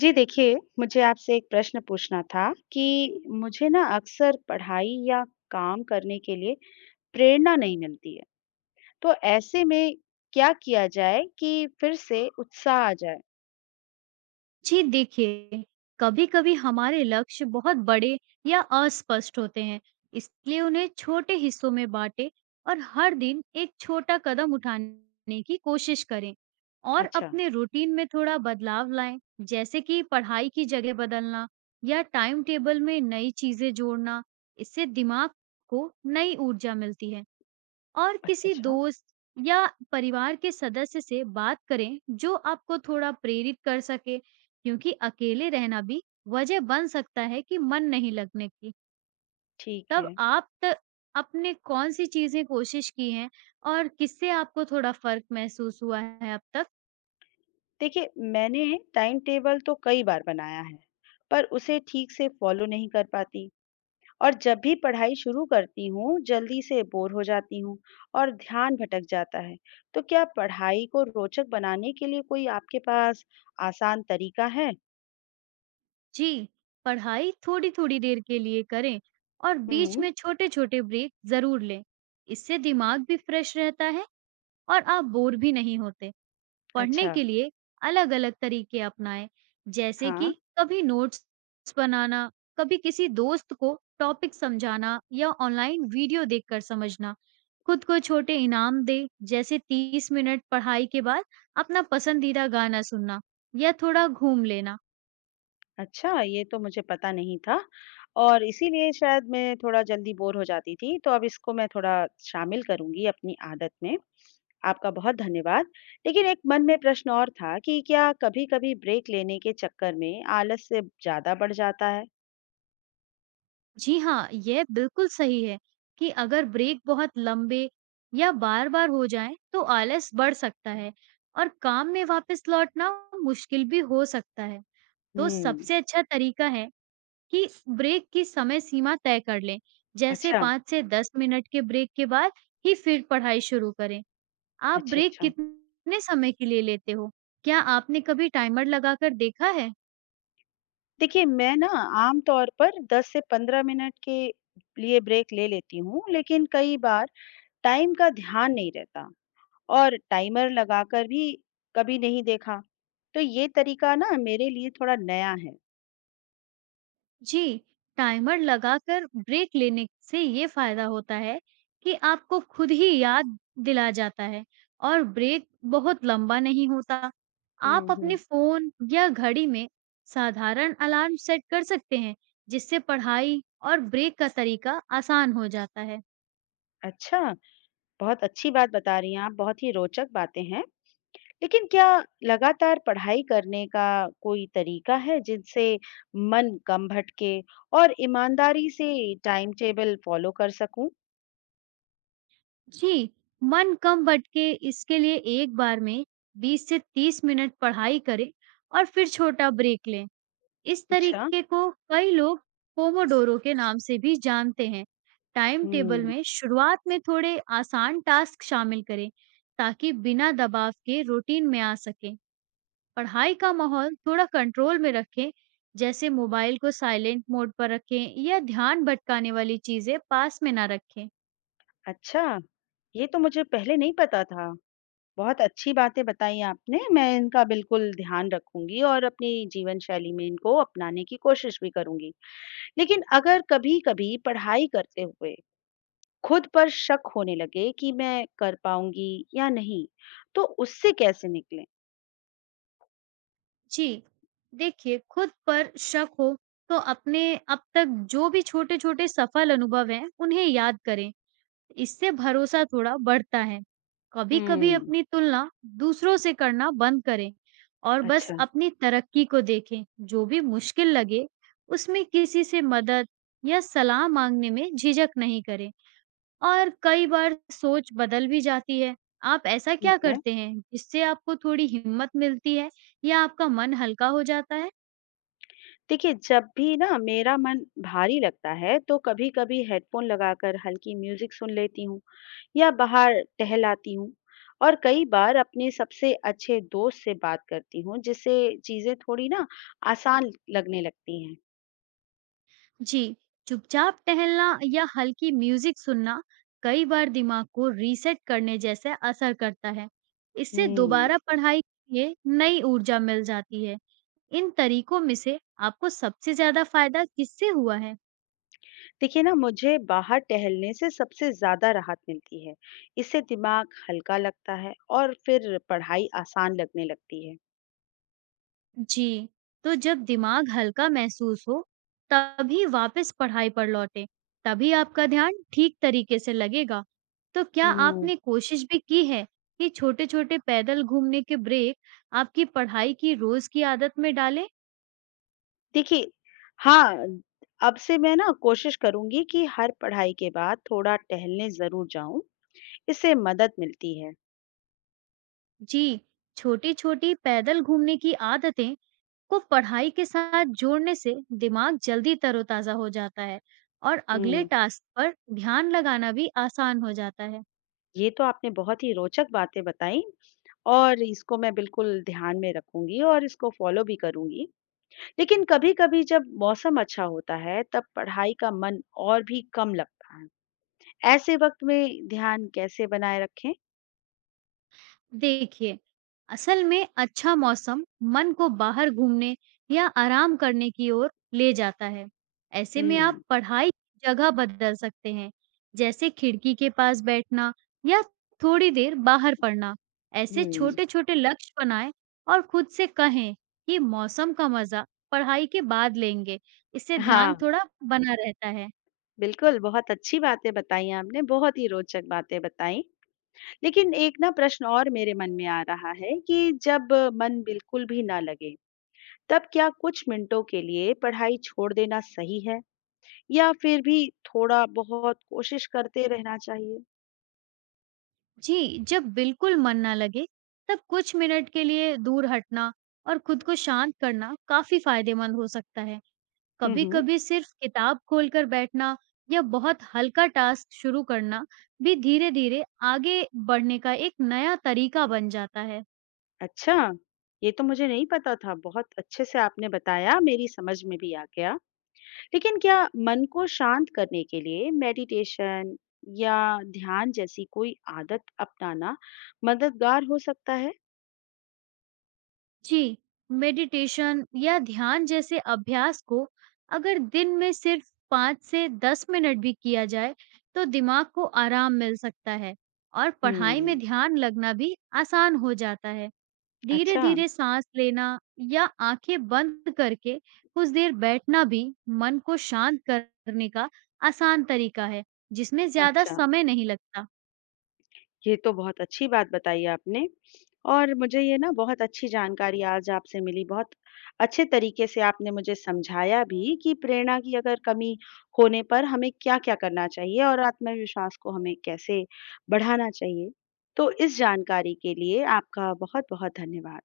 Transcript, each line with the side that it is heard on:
left: जी देखिए, मुझे आपसे एक प्रश्न पूछना था कि मुझे ना अक्सर पढ़ाई या काम करने के लिए प्रेरणा नहीं मिलती है। तो ऐसे में क्या किया जाए कि फिर से उत्साह आ जाए?
right: जी देखिए, कभी-कभी हमारे लक्ष्य बहुत बड़े या अस्पष्ट होते हैं, इसलिए उन्हें छोटे हिस्सों में बांटें और हर दिन एक छोटा कदम उठाने की कोशिश करें और
left: अच्छा,
right: अपने रूटीन में थोड़ा बदलाव लाएं, जैसे कि पढ़ाई की जगह बदलना या टाइम टेबल में नई चीजें जोड़ना। इससे दिमाग को नई ऊर्जा मिलती है और
left: अच्छा,
right: किसी
left: अच्छा,
right: दोस्त या परिवार के सदस्य से बात करें जो आपको थोड़ा प्रेरित कर सके क्योंकि अकेले रहना भी वजह बन सकता है कि मन नहीं लगने की।
left: ठीक
right: तब
left: है।
right: आप त, आपने कौन सी चीजें कोशिश की हैं और किससे आपको थोड़ा फर्क महसूस हुआ है अब तक।
left: देखिए, मैंने टाइम टेबल तो कई बार बनाया है, पर उसे ठीक से फॉलो नहीं कर पाती। और जब भी पढ़ाई शुरू करती हूँ, जल्दी से बोर हो जाती हूँ और ध्यान भटक जाता है। तो क्या पढ़ाई को रोचक बनाने के लिए कोई आपके पास आसान तरीका है?
right: जी, पढ़ाई थोड़ी-थोड़ी देर के लिए करें और बीच
left: हुँ,
right: में छोटे-छोटे ब्रेक जरूर लें। इससे दिमाग भी फ्रेश रहता है और आप बोर भी नहीं होते पढ़ने
left: अच्छा।
right: के लिए। अलग-अलग तरीके अपनाएँ, जैसे
left: हाँ,
right: कि कभी नोट्स बनाना, कभी किसी दोस्त को टॉपिक समझाना या ऑनलाइन वीडियो देखकर समझना। खुद को छोटे इनाम दें, जैसे 30 मिनट पढ़ाई के बाद अपना पसंदीदा गाना सुनना या थोड़ा घूम लेना।
left: अच्छा ये तो मुझे पता नहीं था और इसीलिए शायद मैं थोड़ा जल्दी बोर हो जाती थी, तो अब इसको मैं थोड़ा शामिल करूँगी अपनी आदत में। आपका बहुत धन्यवाद। लेकिन एक मन में प्रश्न और था कि क्या कभी-कभी ब्रेक लेने के चक्कर में आलस से ज़्यादा बढ़ जाता है?
right: जी हाँ, यह बिल्कुल सही है कि अगर ब्रेक बहुत लंबे या बार-बार हो जाएँ, तो आलस बढ़ सकता है और काम में वापस लौटना मुश्किल भी हो सकता है। तो
left: हुँ।
right: सबसे अच्छा तरीका है कि ब्रेक की समय सीमा तय कर लें। जैसे
left: अच्छा,
right: 5 से 10 मिनट के ब्रेक के बाद ही फिर पढ़ाई शुरू करें। आप
left: अच्छा,
right: ब्रेक
left: अच्छा।
right: कितने समय के लिए लेते हो? क्या आपने कभी टाइमर लगाकर देखा है?
left: देखिए, मैं ना आम तौर पर 10 से 15 मिनट के लिए ब्रेक ले लेती हूँ, लेकिन कई बार टाइम का ध्यान नहीं रहता और टाइमर लगाकर भी कभी नहीं देखा। तो ये तरीका ना मेरे लिए थोड़ा नया है।
right: जी, टाइमर लगाकर ब्रेक लेने से ये फ़ायदा होता है कि आपको खुद ही याद दिला जाता है और ब्रेक बहुत लंबा नहीं होता। आप
left: हुँ,
right: अपने
left: हुँ।
right: फ़ोन या घड़ी में साधारण अलार्म सेट कर सकते हैं, जिससे पढ़ाई और ब्रेक का तरीका आसान हो जाता है।
left: अच्छा, बहुत अच्छी बात बता रही हैं आप, बहुत ही रोचक बातें हैं। लेकिन क्या लगातार पढ़ाई करने का कोई तरीका है जिनसे मन कम भटके और ईमानदारी से टाइम टेबल फ़ॉलो कर सकूँ?
right: जी, मन कम भटके इसके लिए एक बार में 20 से 30 मिनट पढ़ाई करें और फिर छोटा ब्रेक लें। इस
left: अच्छा,
right: तरीके को कई लोग पोमोडोरो के नाम से भी जानते हैं। टाइम टेबल
left: हुँ।
right: में शुरुआत में थोड़े आसान टास्क शामिल करें ताकि बिना दबाव के रूटीन में आ सकें। पढ़ाई का माहौल थोड़ा कंट्रोल में रखें, जैसे मोबाइल को साइलेंट मोड पर रखें या ध्यान भटकाने वाली चीजें पास में ना रखें।
left: अच्छा, ये तो मुझे पहले नहीं पता था। बहुत अच्छी बातें बताई आपने, मैं इनका बिल्कुल ध्यान रखूँगी और अपनी जीवन शैली में इनको अपनाने की कोशिश भी करूँगी। लेकिन अगर कभी-कभी पढ़ाई करते हुए खुद पर शक होने लगे कि मैं कर पाऊँगी या नहीं, तो उससे कैसे निकलें?
right: जी, देखिए खुद पर शक हो तो अपने अब तक जो भी छोटे-छोटे सफल अनुभव हैं, उन्हें याद करें। इससे भरोसा थोड़ा बढ़ता है। कभी-कभी
left: हुँ,
right: अपनी तुलना दूसरों से करना बंद करें और बस
left: अच्छा,
right: अपनी तरक्की को देखें। जो भी मुश्किल लगे, उसमें किसी से मदद या सलाह मांगने में झिझक नहीं करें और कई बार सोच बदल भी जाती है। आप ऐसा
left: ठीक
right: क्या
left: है।
right: करते हैं जिससे आपको थोड़ी हिम्मत मिलती है या आपका मन हल्का हो जाता है?
left: देखिए, जब भी ना मेरा मन भारी लगता है, तो कभी-कभी हेडफ़ोन लगाकर हल्की म्यूज़िक सुन लेती हूँ। या बाहर टहलाती हूँ और कई बार अपने सबसे अच्छे दोस्त से बात करती हूँ जिससे चीजें थोड़ी ना आसान लगने लगती हैं।
right: जी, चुपचाप टहलना या हल्की म्यूजिक सुनना कई बार दिमाग को रीसेट करने जैसा असर करता है। इससे
left: हम्म।
right: दोबारा पढ़ाई के लिए नई ऊर्जा मिल जाती है। इन तरीकों में से आपको सबसे ज्यादा फायदा किससे हुआ है?
left: देखिए ना, मुझे बाहर टहलने से सबसे ज्यादा राहत मिलती है। इससे दिमाग हल्का लगता है और फिर पढ़ाई आसान लगने लगती है।
right: जी, तो जब दिमाग हल्का महसूस हो, तभी वापस पढ़ाई पर लौटें, तभी आपका ध्यान ठीक तरीके से लगेगा। तो क्या
left: हम्म।
right: आपने कोशिश भी की है कि छोटे-छोटे पैदल घूमने के ब्रेक आपकी पढ़ाई की रोज की आदत में डालें?
left: देखिए, हाँ, अब से मैं ना कोशिश करूंगी कि हर पढ़ाई के बाद थोड़ा टहलने जरूर जाऊं। इससे मदद मिलती है।
right: जी, छोटी-छोटी पैदल घूमने की आदतें को पढ़ाई के साथ जोड़ने से दिमाग जल्दी तरोताजा हो जाता है और अगले
left: हम्म।
right: टास्क पर ध्यान लगाना भी आसान हो जाता है।
left: ये तो आपने बहुत ही रोचक बातें बताई और इसको मैं बिल्कुल ध्यान में रखूंगी और इसको फॉलो भी करूंगी। लेकिन कभी-कभी जब मौसम अच्छा होता है, तब पढ़ाई का मन और भी कम लगता है। ऐसे वक्त में ध्यान कैसे बनाए रखें?
right: देखिए, असल में अच्छा मौसम मन को बाहर घूमने या आराम करने की ओर ले जाता है। ऐसे में
left: हम्म।
right: आप पढ़ाई की जगह बदल सकते हैं, जैसे खिड़की के पास बैठना या थोड़ी देर बाहर पढ़ना। ऐसे
left: हम्म,
right: छोटे-छोटे लक्ष्य बनाएं और खुद से कहें कि मौसम का मजा पढ़ाई के बाद लेंगे। इससे
left: हाँ,
right: ध्यान थोड़ा बना रहता है।
left: बिल्कुल बहुत अच्छी बातें बताई आपने, बहुत ही रोचक बातें बताई। लेकिन एक ना प्रश्न और मेरे मन में आ रहा है कि जब मन बिल्कुल भी ना लगे, तब क्या कुछ मिनटों के लिए पढ़ाई छोड़ देना सही है? या फिर भी थोड़ा-बहुत कोशिश करते रहना चाहिए?
right: जी, जब बिल्कुल मन ना लगे, तब कुछ मिनट के लिए दूर हटना और खुद को शांत करना काफ़ी फ़ायदेमंद हो सकता है।
left: हुँ, हुँ।
right: कभी-कभी सिर्फ किताब खोलकर बैठना या बहुत हल्का टास्क शुरू करना भी धीरे-धीरे आगे बढ़ने का एक नया तरीका बन जाता है।
left: अच्छा, ये तो मुझे नहीं पता था। बहुत अच्छे से आपने बताया, मेरी समझ में भी आ गया। लेकिन क्या मन को शांत करने के लिए मेडिटेशन या ध्यान जैसी कोई आदत अपनाना मददगार हो सकता है?
right: जी, मेडिटेशन या ध्यान जैसे अभ्यास को अगर दिन में सिर्फ 5 से 10 मिनट भी किया जाए, तो दिमाग को आराम मिल सकता है और पढ़ाई
left: हुँ,
right: में ध्यान लगना भी आसान हो जाता है।
left: अच्छा,
right: धीरे-धीरे साँस लेना या आँखें बंद करके कुछ देर बैठना भी मन को शांत करने का आसान तरीका है, जिसमें ज़्यादा
left: अच्छा।
right: समय नहीं लगता।
left: ये तो बहुत अच्छी बात बताई आपने और मुझे ये ना बहुत अच्छी जानकारी आज आपसे मिली। बहुत अच्छे तरीके से आपने मुझे समझाया भी कि प्रेरणा की अगर कमी होने पर हमें क्या-क्या करना चाहिए और आत्मविश्वास को हमें कैसे बढ़ाना चाहिए। तो इस जानकारी के लिए आपका बहुत-बहुत धन्यवाद।